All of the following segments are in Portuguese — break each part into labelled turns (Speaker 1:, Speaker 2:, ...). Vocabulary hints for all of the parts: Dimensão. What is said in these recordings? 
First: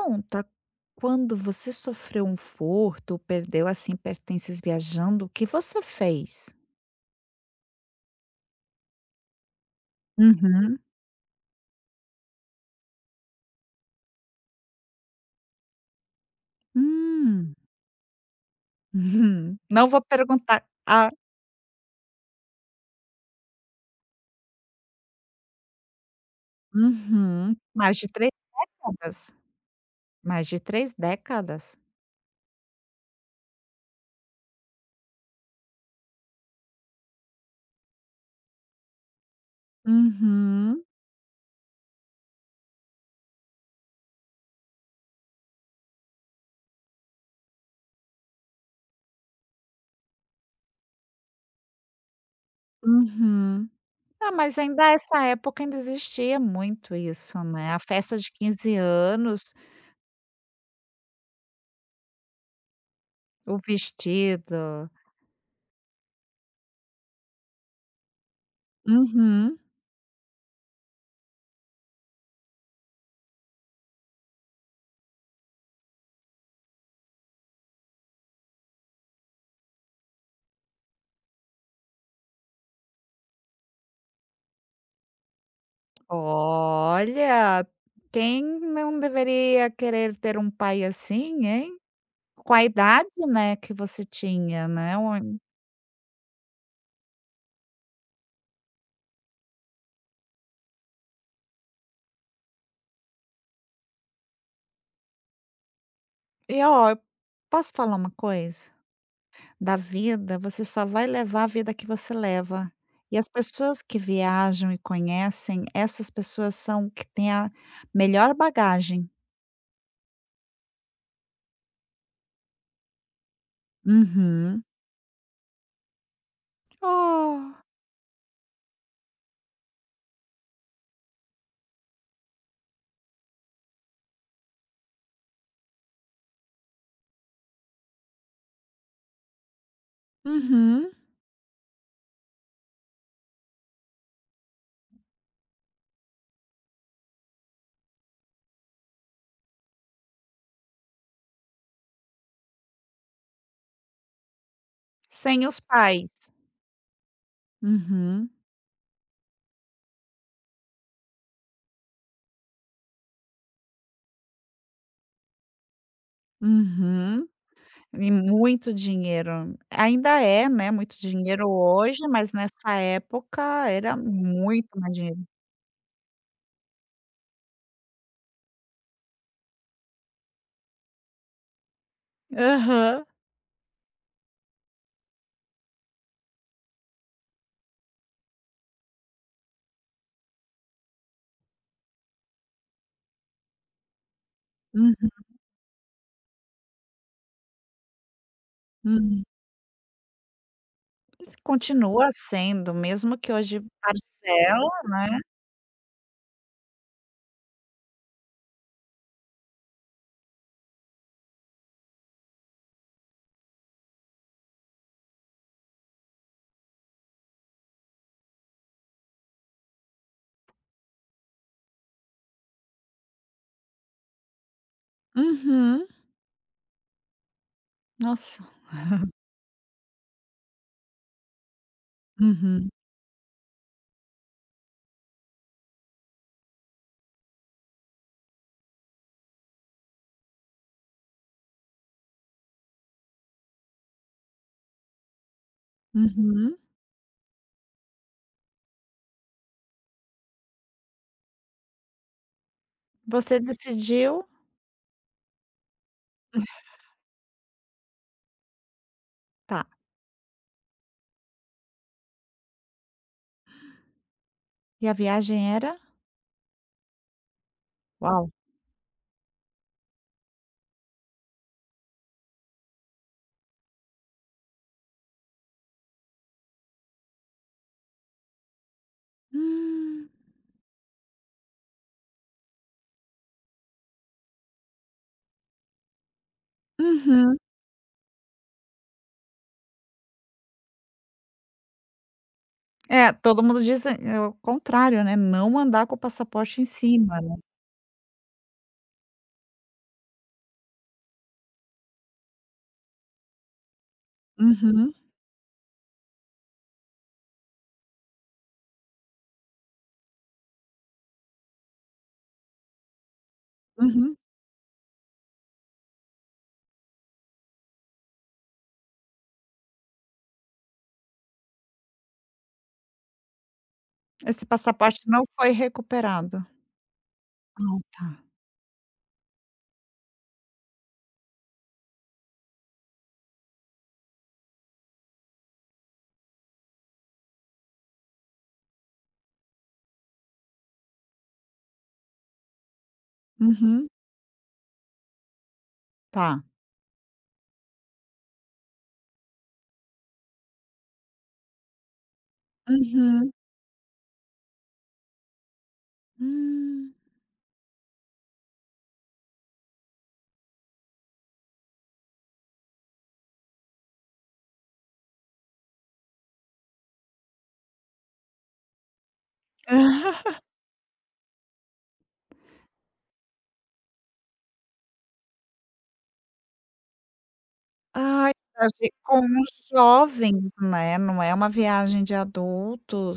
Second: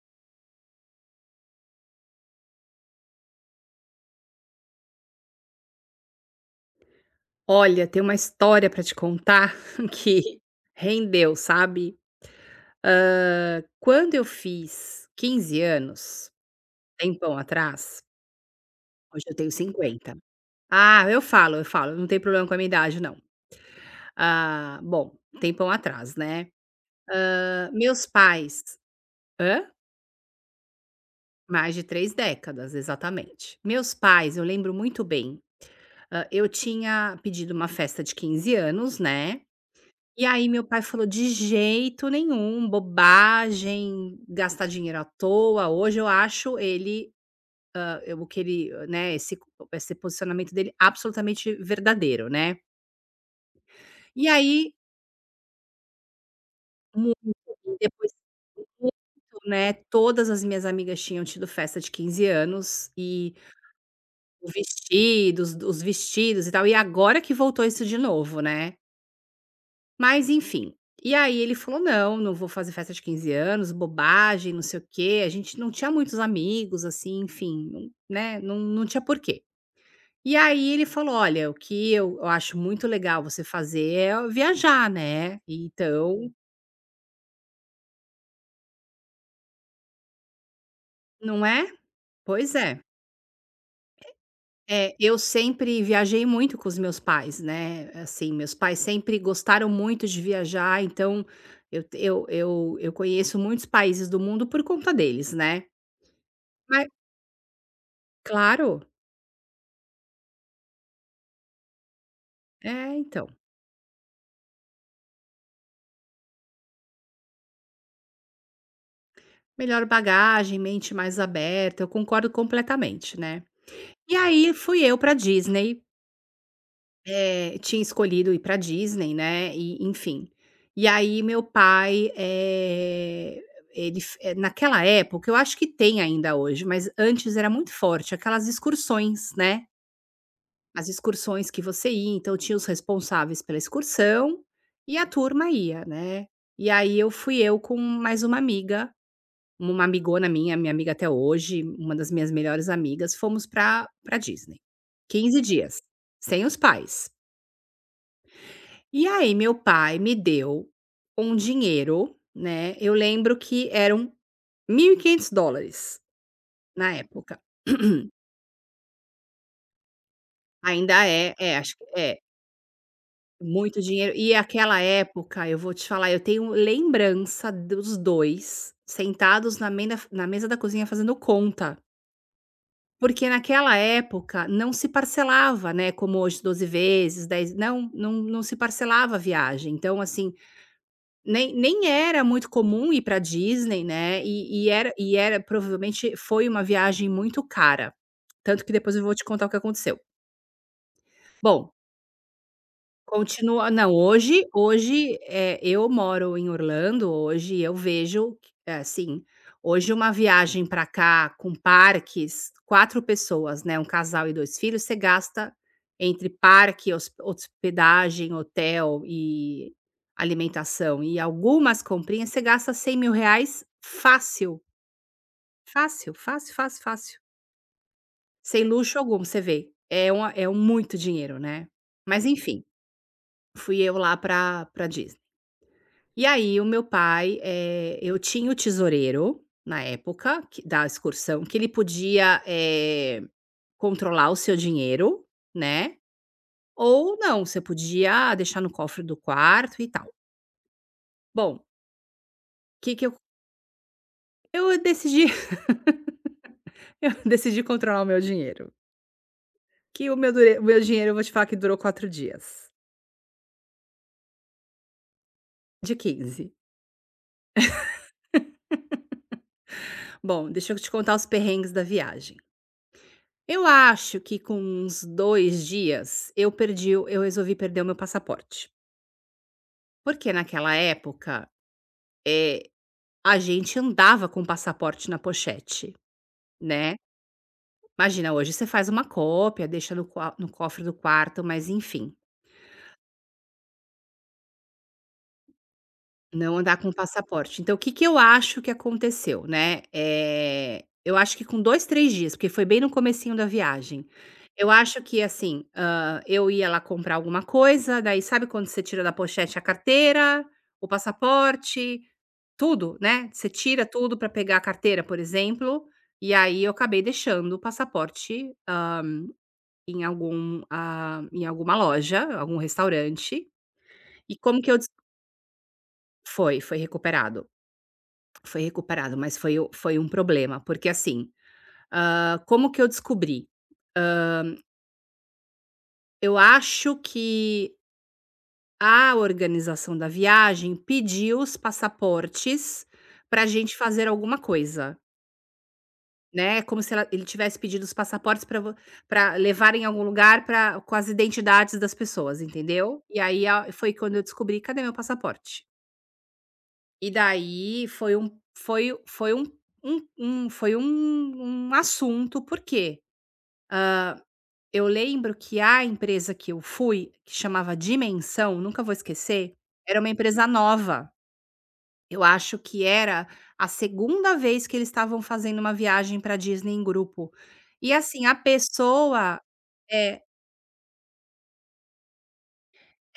Speaker 1: Conta quando você sofreu um furto ou perdeu, assim, pertences viajando, o que você fez?
Speaker 2: Olha, tem uma história para te contar que
Speaker 1: Uhum.
Speaker 2: rendeu, sabe. Quando eu fiz 15 anos, tempão
Speaker 1: Hum.
Speaker 2: atrás, hoje eu tenho
Speaker 1: Uhum. Não vou
Speaker 2: 50.
Speaker 1: perguntar,
Speaker 2: Ah,
Speaker 1: há,
Speaker 2: eu falo, não tem problema com a minha idade não. Ah, bom, tempão atrás, né.
Speaker 1: uhum, mais
Speaker 2: Meus
Speaker 1: de três
Speaker 2: pais
Speaker 1: décadas.
Speaker 2: hã?
Speaker 1: Mais de 3
Speaker 2: Mais
Speaker 1: décadas?
Speaker 2: de 3 décadas, exatamente. Meus pais, eu lembro muito bem, eu tinha pedido uma festa de 15 anos, né. E aí meu pai
Speaker 1: Uhum,
Speaker 2: falou: "De jeito nenhum, bobagem, gastar dinheiro à toa". Hoje eu acho ele, eu o que ele, né, esse posicionamento dele absolutamente verdadeiro, né.
Speaker 1: uhum.
Speaker 2: E
Speaker 1: Ah, mas
Speaker 2: aí,
Speaker 1: ainda essa época ainda existia muito
Speaker 2: mu
Speaker 1: isso, né, a
Speaker 2: depois
Speaker 1: festa de 15
Speaker 2: muito,
Speaker 1: anos,
Speaker 2: né, todas as minhas amigas tinham tido festa de 15 anos e
Speaker 1: o
Speaker 2: o
Speaker 1: vestido.
Speaker 2: vestido, os vestidos e tal, e agora que voltou isso de novo, né.
Speaker 1: Uhum.
Speaker 2: Mas enfim. E aí ele falou: "Não, não vou fazer festa de 15 anos, bobagem, não sei o quê". A gente não tinha muitos amigos, assim, enfim, não né, não tinha porquê. E aí ele falou: "Olha, o que eu acho muito legal você fazer é viajar, né, então"
Speaker 1: Olha, quem não deveria querer ter um pai
Speaker 2: não
Speaker 1: assim,
Speaker 2: é?
Speaker 1: hein? Com
Speaker 2: Pois
Speaker 1: a
Speaker 2: é.
Speaker 1: idade, né, que você tinha,
Speaker 2: É,
Speaker 1: né?
Speaker 2: eu sempre viajei muito com os meus pais, né, assim, meus pais sempre gostaram muito de viajar, então eu conheço muitos países do mundo por conta deles, né.
Speaker 1: E
Speaker 2: Mas
Speaker 1: ó, eu posso falar uma coisa?
Speaker 2: claro.
Speaker 1: Da vida, você só vai levar a vida que você leva.
Speaker 2: É,
Speaker 1: E
Speaker 2: então.
Speaker 1: as pessoas que viajam e conhecem, essas pessoas são que têm a melhor bagagem.
Speaker 2: Melhor bagagem, mente mais aberta, eu concordo completamente, né. E aí
Speaker 1: Uhum.
Speaker 2: fui eu pra Disney,
Speaker 1: Oh,
Speaker 2: tinha escolhido ir pra Disney, né, e enfim. E aí meu pai, naquela época, eu acho que tem ainda hoje, mas antes era muito forte, aquelas excursões, né, as
Speaker 1: uhum.
Speaker 2: excursões que você ia, então tinha os responsáveis pela excursão e a turma ia, né. E aí eu fui eu com mais uma amiga, uma amigona minha, minha amiga até hoje, uma das minhas melhores amigas, fomos pra Disney.
Speaker 1: Sem
Speaker 2: quinze
Speaker 1: os
Speaker 2: dias,
Speaker 1: pais.
Speaker 2: sem os pais.
Speaker 1: Uhum.
Speaker 2: E aí meu pai me deu um dinheiro, né, eu lembro que eram US$ 1.500 na
Speaker 1: Uhum.
Speaker 2: época.
Speaker 1: E muito dinheiro. Ainda é, né,
Speaker 2: Ainda
Speaker 1: muito
Speaker 2: é
Speaker 1: dinheiro
Speaker 2: é, acho que
Speaker 1: hoje,
Speaker 2: é,
Speaker 1: mas nessa época
Speaker 2: muito
Speaker 1: era
Speaker 2: dinheiro. E
Speaker 1: muito
Speaker 2: aquela
Speaker 1: mais dinheiro.
Speaker 2: época, eu vou te falar, eu tenho lembrança dos 2 sentados na mesa da cozinha fazendo conta.
Speaker 1: Aham.
Speaker 2: Porque naquela época não se parcelava, né, como hoje 12 vezes, 10, não, não se parcelava a viagem, então assim, nem era muito comum ir para Disney, né, e era
Speaker 1: Uhum,
Speaker 2: e era provavelmente foi uma viagem muito cara, tanto que depois eu vou te
Speaker 1: uhum.
Speaker 2: contar o que aconteceu.
Speaker 1: Isso
Speaker 2: Bom,
Speaker 1: continua sendo, mesmo que hoje
Speaker 2: continua não, hoje
Speaker 1: parcela,
Speaker 2: hoje,
Speaker 1: né.
Speaker 2: eu moro em Orlando, hoje eu vejo que é assim, hoje uma viagem para cá com parques, 4 pessoas, né, um casal e 2 filhos, você gasta entre parque, hospedagem, hotel e alimentação e algumas comprinhas, você gasta R$ 100.000 fácil,
Speaker 1: Uhum.
Speaker 2: fácil, fácil, fácil, fácil,
Speaker 1: Nossa.
Speaker 2: sem luxo algum, você vê, é um muito dinheiro, né. Mas enfim,
Speaker 1: Uhum,
Speaker 2: fui eu lá para Disney. E aí o meu pai, eu tinha o tesoureiro na época que da excursão que ele podia, controlar o seu dinheiro, né,
Speaker 1: uhum.
Speaker 2: ou não, você podia deixar no cofre do quarto e tal. Bom, o que que eu
Speaker 1: Você decidiu,
Speaker 2: eu decidi eu decidi controlar o meu dinheiro,
Speaker 1: tá.
Speaker 2: que o meu dinheiro eu vou te falar que durou 4 dias,
Speaker 1: E a viagem era?
Speaker 2: de 15.
Speaker 1: Uau.
Speaker 2: Bom, deixa eu te contar os perrengues da viagem. Eu acho que com uns 2 dias eu resolvi perder o meu passaporte.
Speaker 1: Hum.
Speaker 2: Porque naquela época, a gente andava com o passaporte na pochete, né.
Speaker 1: Uhum.
Speaker 2: Imagina, hoje você faz uma cópia, deixa no cofre do quarto, mas enfim.
Speaker 1: É, todo mundo diz, o contrário, né, não andar com o
Speaker 2: Não
Speaker 1: passaporte em
Speaker 2: andar com
Speaker 1: cima, né.
Speaker 2: passaporte. Então, o que que eu acho que aconteceu, né, eu acho que com 2, 3 dias, porque foi bem no comecinho da viagem, eu
Speaker 1: Uhum,
Speaker 2: acho que, assim, eu ia lá comprar alguma coisa, daí sabe quando você tira da pochete a carteira, o passaporte, tudo, né, você tira
Speaker 1: uhum.
Speaker 2: tudo para pegar a carteira, por exemplo, e aí eu acabei deixando o passaporte, em algum, em alguma loja, algum restaurante. E
Speaker 1: Esse
Speaker 2: como que eu des
Speaker 1: passaporte não foi recuperado.
Speaker 2: Foi recuperado.
Speaker 1: Ah, tá.
Speaker 2: Foi recuperado, mas foi um problema, porque assim, como que eu descobri? Ah, eu acho que a organização da viagem pediu os passaportes pra gente
Speaker 1: Uhum.
Speaker 2: fazer alguma coisa,
Speaker 1: Tá.
Speaker 2: né. É como se ela ele tivesse pedido os passaportes para vo levar em algum lugar pra com as identidades das pessoas, entendeu. E
Speaker 1: Uhum.
Speaker 2: aí a foi quando eu descobri: "Cadê meu passaporte?".
Speaker 1: Hum.
Speaker 2: E daí foi um assunto, porque eu lembro que a empresa que eu fui, que chamava Dimensão, nunca vou esquecer, era uma empresa nova. Eu acho que era a segunda vez que eles estavam fazendo uma viagem para Disney em grupo. E assim,
Speaker 1: Ai,
Speaker 2: a
Speaker 1: viajei com
Speaker 2: pessoa
Speaker 1: os
Speaker 2: é,
Speaker 1: jovens, né, não é uma viagem de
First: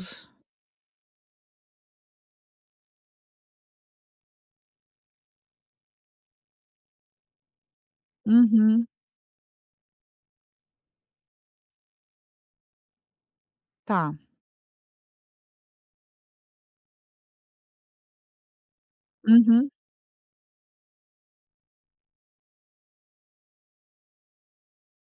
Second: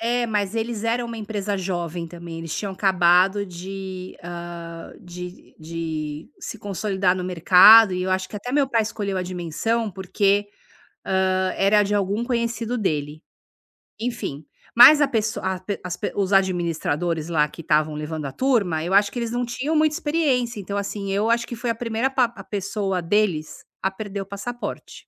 Speaker 2: mas eles eram uma empresa jovem também. Eles tinham acabado de, de se consolidar no mercado. E eu acho que até meu pai
Speaker 1: Uhum.
Speaker 2: escolheu a dimensão porque era de algum conhecido dele.
Speaker 1: Tá.
Speaker 2: Enfim, mas a pesso a pe as pe os administradores lá que estavam levando a turma, eu acho que eles não
Speaker 1: Uhum.
Speaker 2: tinham muita experiência, então, assim, eu acho que foi a primeira pa a pessoa deles a perder o passaporte.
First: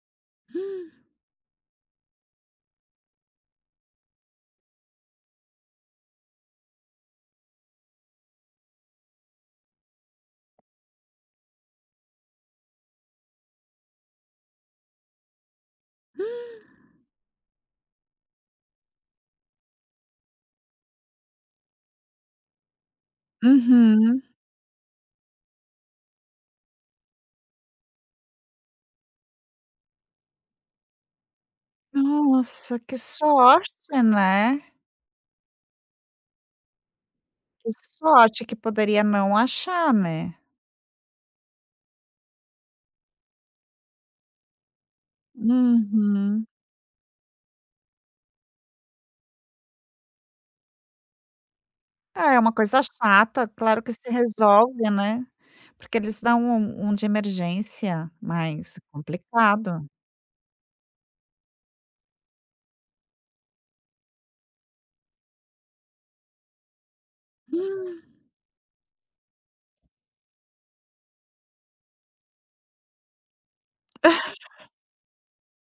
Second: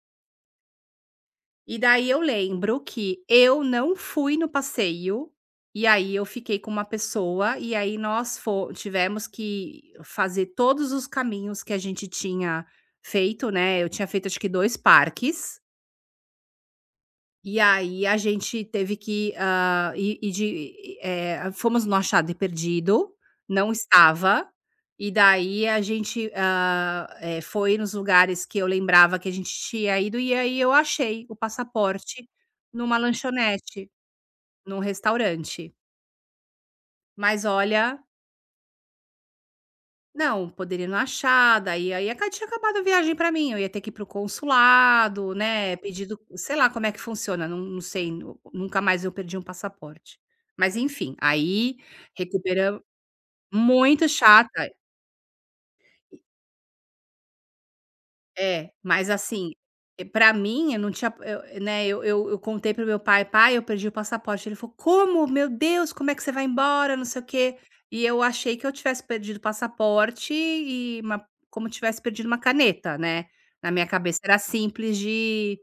Speaker 2: E daí eu lembro que eu não fui no passeio, e aí eu fiquei com uma pessoa, e aí nós fo tivemos que fazer todos os caminhos que a gente tinha feito, né, eu tinha feito acho que 2 parques. E aí a gente teve que, fomos no achado e perdido, não
Speaker 1: Uhum.
Speaker 2: estava, e daí a gente, foi nos lugares que eu lembrava que a gente tinha ido, e aí eu achei o passaporte
Speaker 1: Nossa,
Speaker 2: numa
Speaker 1: que sorte,
Speaker 2: lanchonete,
Speaker 1: né.
Speaker 2: num restaurante. Mas
Speaker 1: Que
Speaker 2: olha,
Speaker 1: sorte que poderia não achar, né.
Speaker 2: não, poderia não achar. Daí aí aca tinha acabado a viagem pra mim, eu ia ter que ir para o consulado, né, pedir
Speaker 1: Uhum.
Speaker 2: sei lá como é que funciona, não sei, nu nunca mais eu perdi um passaporte. Mas enfim, aí
Speaker 1: Ah, é uma
Speaker 2: recuperamos.
Speaker 1: coisa chata, claro que
Speaker 2: Muito
Speaker 1: se
Speaker 2: chata.
Speaker 1: resolve, né, porque eles dão um de emergência,
Speaker 2: É,
Speaker 1: mas
Speaker 2: mas assim,
Speaker 1: complicado.
Speaker 2: pra mim eu não tinha eu, né, eu contei para meu pai: "Pai, eu perdi o passaporte". Ele falou: "Como? Meu Deus, como é que você vai embora, não sei o quê".
Speaker 1: Hum.
Speaker 2: E eu achei que eu tivesse perdido o passaporte e uma como tivesse perdido uma caneta, né. Na minha cabeça era simples de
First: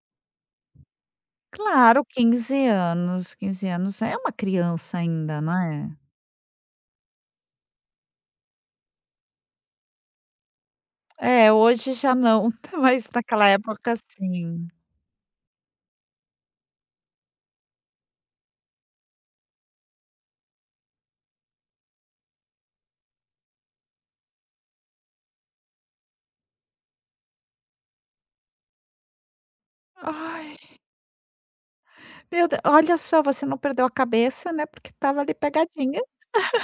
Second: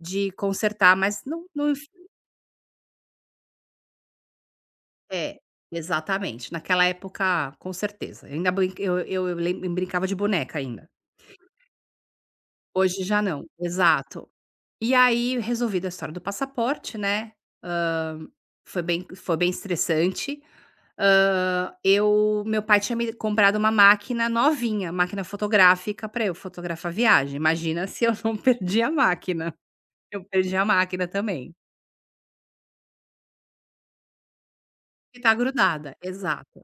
Speaker 2: de consertar, mas não
Speaker 1: Claro, 15 anos, 15 anos é uma criança
Speaker 2: é,
Speaker 1: ainda, né.
Speaker 2: exatamente. Naquela época, com certeza. Ainda brin eu lem brincava de boneca ainda.
Speaker 1: É, hoje já não,
Speaker 2: Hoje
Speaker 1: mas
Speaker 2: já não.
Speaker 1: naquela época
Speaker 2: Exato.
Speaker 1: sim.
Speaker 2: E aí, resolvido a história do passaporte, né, hã, foi bem estressante. Hã, eu meu pai tinha me comprado uma máquina novinha, máquina fotográfica para eu fotografar a viagem, imagina se eu não perdi a máquina, eu perdi
Speaker 1: Ai,
Speaker 2: a máquina também,
Speaker 1: meu Deu olha só, você não perdeu a cabeça, né, porque
Speaker 2: que
Speaker 1: tava
Speaker 2: tá
Speaker 1: ali
Speaker 2: grudada,
Speaker 1: pegadinha.
Speaker 2: exato.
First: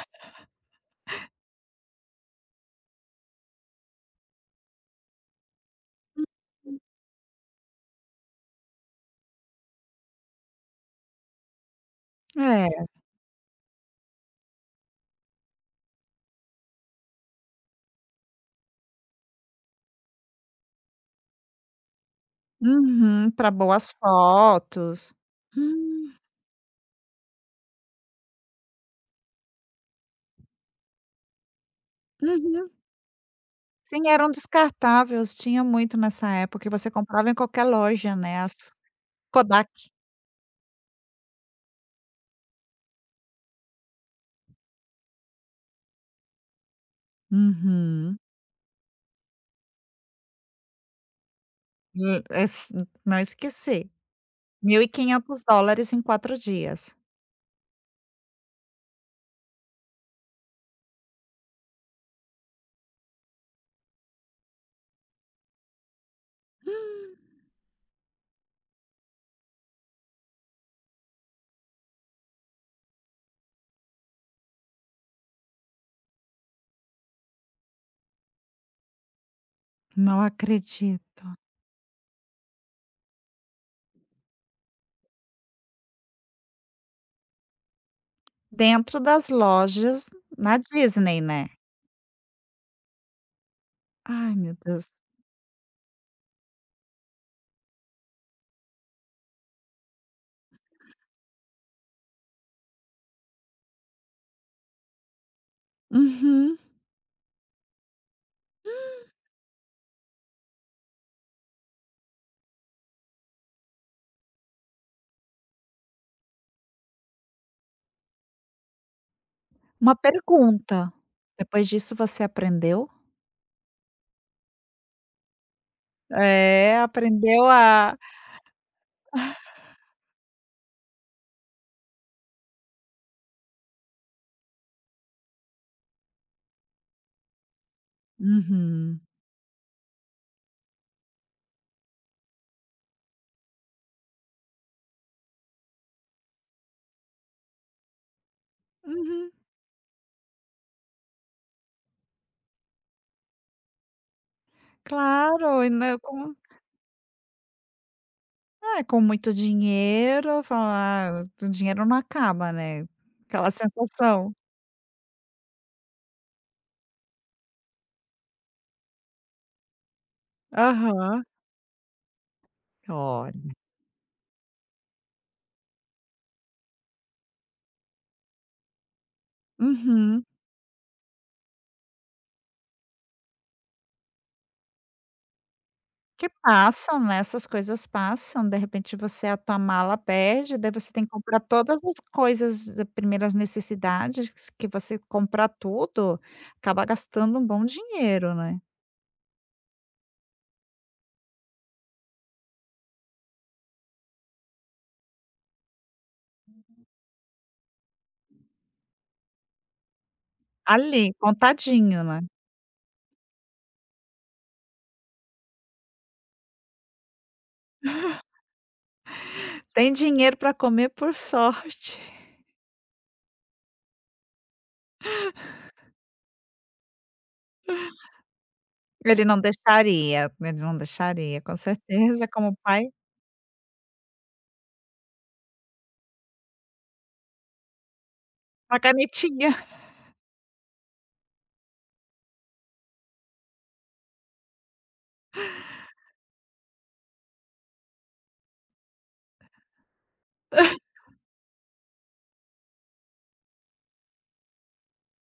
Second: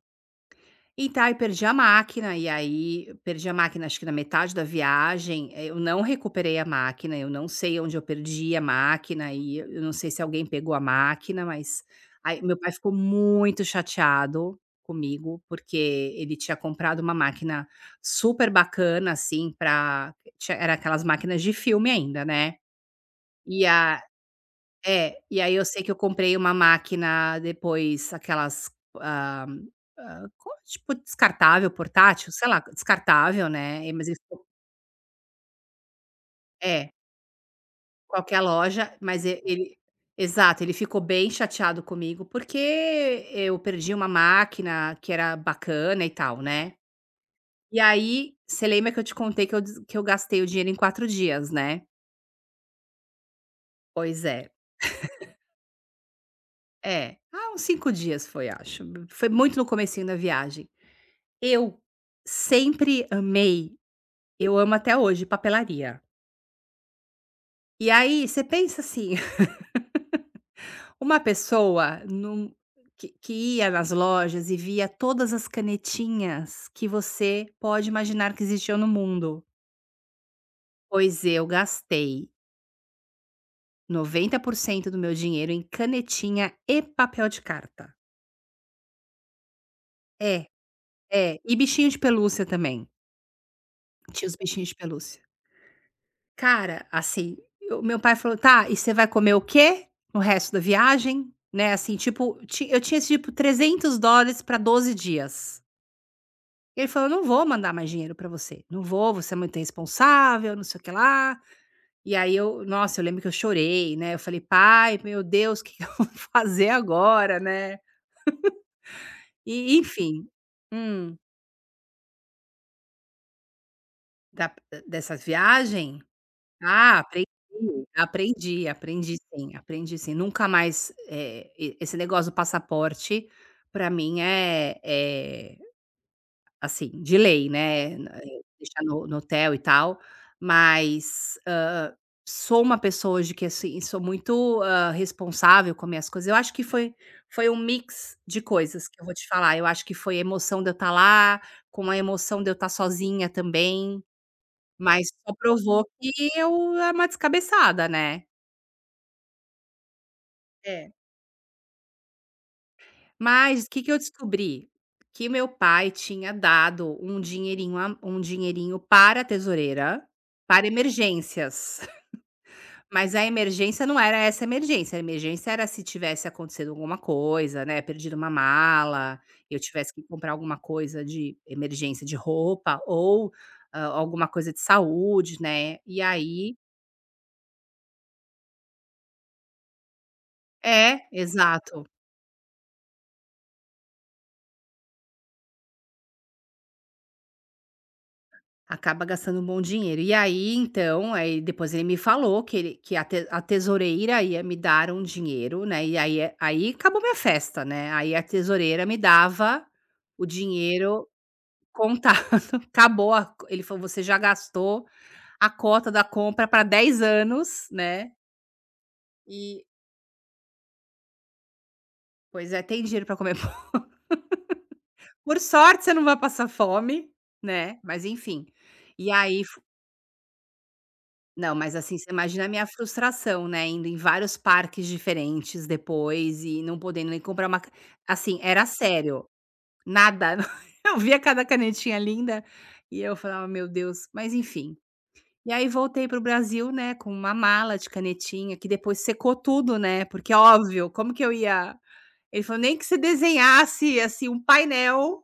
Speaker 2: Então, aí perdi a máquina, e aí eu perdi a máquina acho que na metade da viagem, eu não recuperei a máquina, eu não sei onde eu perdi a máquina e eu não sei se alguém pegou a máquina, mas aí meu pai
Speaker 1: É.
Speaker 2: ficou muito chateado comigo, porque ele tinha comprado uma máquina super bacana, assim, pra tinha era aquelas máquinas de filme ainda, né.
Speaker 1: Uhum, para
Speaker 2: E
Speaker 1: boas
Speaker 2: a
Speaker 1: fotos.
Speaker 2: É, e aí eu sei que eu
Speaker 1: Hum,
Speaker 2: comprei uma máquina depois, aquelas, ah ah, co tipo descartável, portátil, sei lá,
Speaker 1: uhum.
Speaker 2: descartável, né, e mas
Speaker 1: Sim,
Speaker 2: ele
Speaker 1: eram
Speaker 2: ficou
Speaker 1: descartáveis, tinha muito nessa época, e você
Speaker 2: é,
Speaker 1: comprava em qualquer loja, né,
Speaker 2: qualquer
Speaker 1: as
Speaker 2: loja, mas e
Speaker 1: Kodak.
Speaker 2: ele exato, ele ficou bem chateado comigo, porque eu perdi uma máquina que era bacana e tal, né. E
Speaker 1: Uhum.
Speaker 2: aí, você lembra que eu te contei que eu gastei o dinheiro em 4 dias, né.
Speaker 1: Es não esqueci,
Speaker 2: Pois é.
Speaker 1: 1.500 dólares em 4 dias.
Speaker 2: É. Ah, uns 5 dias foi, acho. Foi muito no comecinho da viagem. Eu sempre amei, eu amo até hoje, papelaria. E aí você pensa assim, uma pessoa num que ia nas lojas e via todas as canetinhas que você pode imaginar que existiam no mundo.
Speaker 1: Não acredito.
Speaker 2: Pois eu gastei 90% do meu dinheiro em canetinha e papel de carta.
Speaker 1: Dentro das lojas
Speaker 2: É,
Speaker 1: na Disney,
Speaker 2: é,
Speaker 1: né.
Speaker 2: e bichinho de pelúcia também, tinha
Speaker 1: Ai,
Speaker 2: os
Speaker 1: meu
Speaker 2: bichinhos de
Speaker 1: Deus.
Speaker 2: pelúcia. Cara, assim, o meu pai falou: "Tá, e você vai comer o quê no resto da viagem?", né, assim, tipo, ti eu tinha, tipo, US$ 300 para 12 dias.
Speaker 1: Uhum.
Speaker 2: Ele falou: "não vou mandar mais dinheiro para você, não vou, você é muito responsável, não sei o que lá". E aí eu nossa, eu lembro que eu chorei, né, eu falei: "Pai, meu Deus, o que que eu vou fazer agora?", né. E,
Speaker 1: Uma
Speaker 2: enfim
Speaker 1: pergunta,
Speaker 2: hum,
Speaker 1: depois disso você aprendeu?
Speaker 2: da dessa viagem?
Speaker 1: É,
Speaker 2: Ah, aprendi,
Speaker 1: aprendeu a
Speaker 2: aprendi, aprendi sim, aprendi sim. Nunca mais, e esse negócio do passaporte, para mim é, assim, de lei, né, deixar
Speaker 1: uhum,
Speaker 2: no hotel e tal, mas, sou uma pessoa hoje que, assim, sou muito, responsável com as minhas coisas. Eu acho que foi um mix de coisas que eu vou te
Speaker 1: uhum,
Speaker 2: falar. Eu acho que foi a emoção de eu estar lá, com a emoção de eu estar sozinha também. Mas só
Speaker 1: claro, e
Speaker 2: provou
Speaker 1: não
Speaker 2: que
Speaker 1: com
Speaker 2: eu era uma descabeçada, né.
Speaker 1: é, com muito dinheiro,
Speaker 2: É.
Speaker 1: falar: "Ah, o dinheiro não acaba, né". Aquela
Speaker 2: Mas que eu
Speaker 1: sensação.
Speaker 2: descobri? Que meu pai tinha dado um dinheirinho para a tesoureira, para
Speaker 1: Aham.
Speaker 2: emergências, mas a
Speaker 1: Olha.
Speaker 2: emergência não era essa emergência, a emergência era se tivesse acontecido alguma coisa, né, perdido uma mala, eu tivesse que
Speaker 1: Uhum.
Speaker 2: comprar alguma coisa de emergência de roupa ou, alguma coisa de saúde, né, e
Speaker 1: Que
Speaker 2: aí
Speaker 1: passam, né, essas coisas passam, de repente você a tua mala perde, daí você tem
Speaker 2: é,
Speaker 1: que comprar todas
Speaker 2: exato.
Speaker 1: as coisas de primeiras necessidades, que você comprar tudo, acaba gastando um bom dinheiro, né.
Speaker 2: Acaba gastando um bom dinheiro. E aí, então, aí depois ele me falou que ele que a te a tesoureira ia me dar um dinheiro, né, e aí acabou minha festa, né, aí a tesoureira me dava o dinheiro
Speaker 1: Ali, contadinho, né.
Speaker 2: contar acabou a ele falou: "Você já gastou a cota da compra para 10 anos, né, e".
Speaker 1: Tem dinheiro para comer por sorte.
Speaker 2: Pois é, tem dinheiro para comer por sorte você não vai passar fome, né, mas enfim. E aí
Speaker 1: Ele não deixaria,
Speaker 2: não,
Speaker 1: com
Speaker 2: mas assim, você
Speaker 1: certeza,
Speaker 2: imagina a
Speaker 1: como
Speaker 2: minha
Speaker 1: pai
Speaker 2: frustração, né, indo em vários parques diferentes depois e não podendo nem comprar uma ca assim, era
Speaker 1: a
Speaker 2: sério,
Speaker 1: canetinha.
Speaker 2: nada. Eu via cada canetinha linda e eu falava: "Meu Deus", mas enfim. E aí voltei para o Brasil, né, com uma mala de canetinha que depois secou tudo, né, porque é óbvio, como que eu ia. Ele falou: "Nem que você desenhasse, assim, um painel,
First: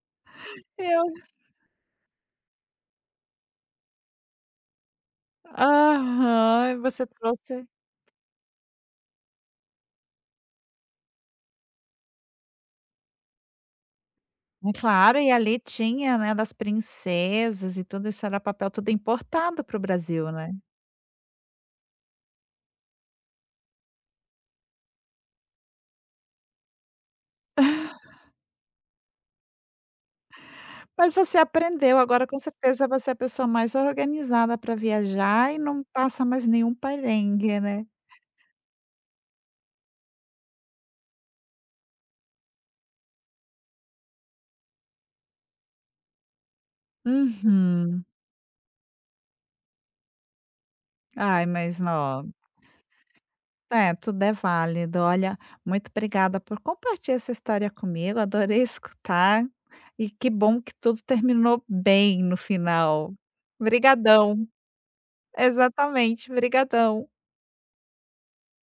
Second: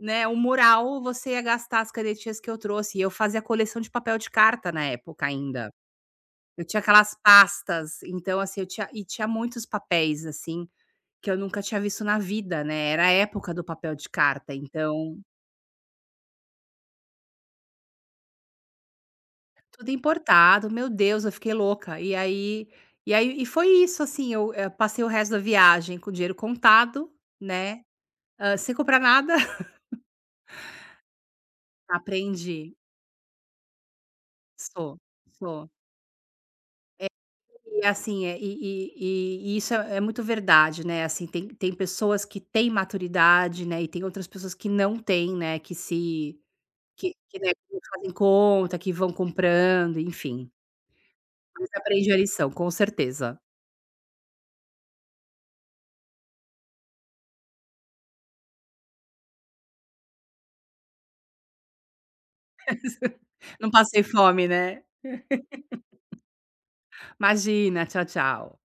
Speaker 2: né, um mural,
Speaker 1: Eu
Speaker 2: você ia gastar as canetinhas que eu trouxe", e eu fazia coleção de papel de carta na época ainda. Eu
Speaker 1: aham. E
Speaker 2: tinha
Speaker 1: você
Speaker 2: aquelas
Speaker 1: trouxe
Speaker 2: pastas, então, assim, eu tinha muitos papéis, assim, que eu nunca tinha visto na vida, né, era a época do papel de carta,
Speaker 1: é
Speaker 2: então,
Speaker 1: claro, e ali tinha, né, das princesas e tudo isso era papel tudo importado para o
Speaker 2: tudo
Speaker 1: Brasil, né.
Speaker 2: importado, meu Deus, eu fiquei louca. E aí foi isso, assim, eu, passei o resto da viagem com o dinheiro contado, né, sem comprar nada.
Speaker 1: Mas você aprendeu, agora com
Speaker 2: Aprendi.
Speaker 1: certeza você é a pessoa mais organizada para
Speaker 2: Sou,
Speaker 1: viajar e
Speaker 2: sou.
Speaker 1: não passa mais nenhum perrengue,
Speaker 2: E,
Speaker 1: né.
Speaker 2: assim, e isso é muito verdade, né, assim, tem pessoas que têm maturidade, né, e tem outras pessoas que não têm, né, que se que, né, que
Speaker 1: Uhum.
Speaker 2: fazem conta, que vão comprando, enfim.
Speaker 1: Ai,
Speaker 2: Mas
Speaker 1: mas
Speaker 2: aprende a
Speaker 1: nó
Speaker 2: lição, com certeza.
Speaker 1: é, tudo é válido. Olha, muito obrigada por compartilhar essa história comigo. Adorei escutar. E que bom que tudo terminou bem no final.
Speaker 2: Não passei fome,
Speaker 1: Obrigadão.
Speaker 2: né.
Speaker 1: Exatamente, obrigadão.
Speaker 2: Imagina, tchau, tchau.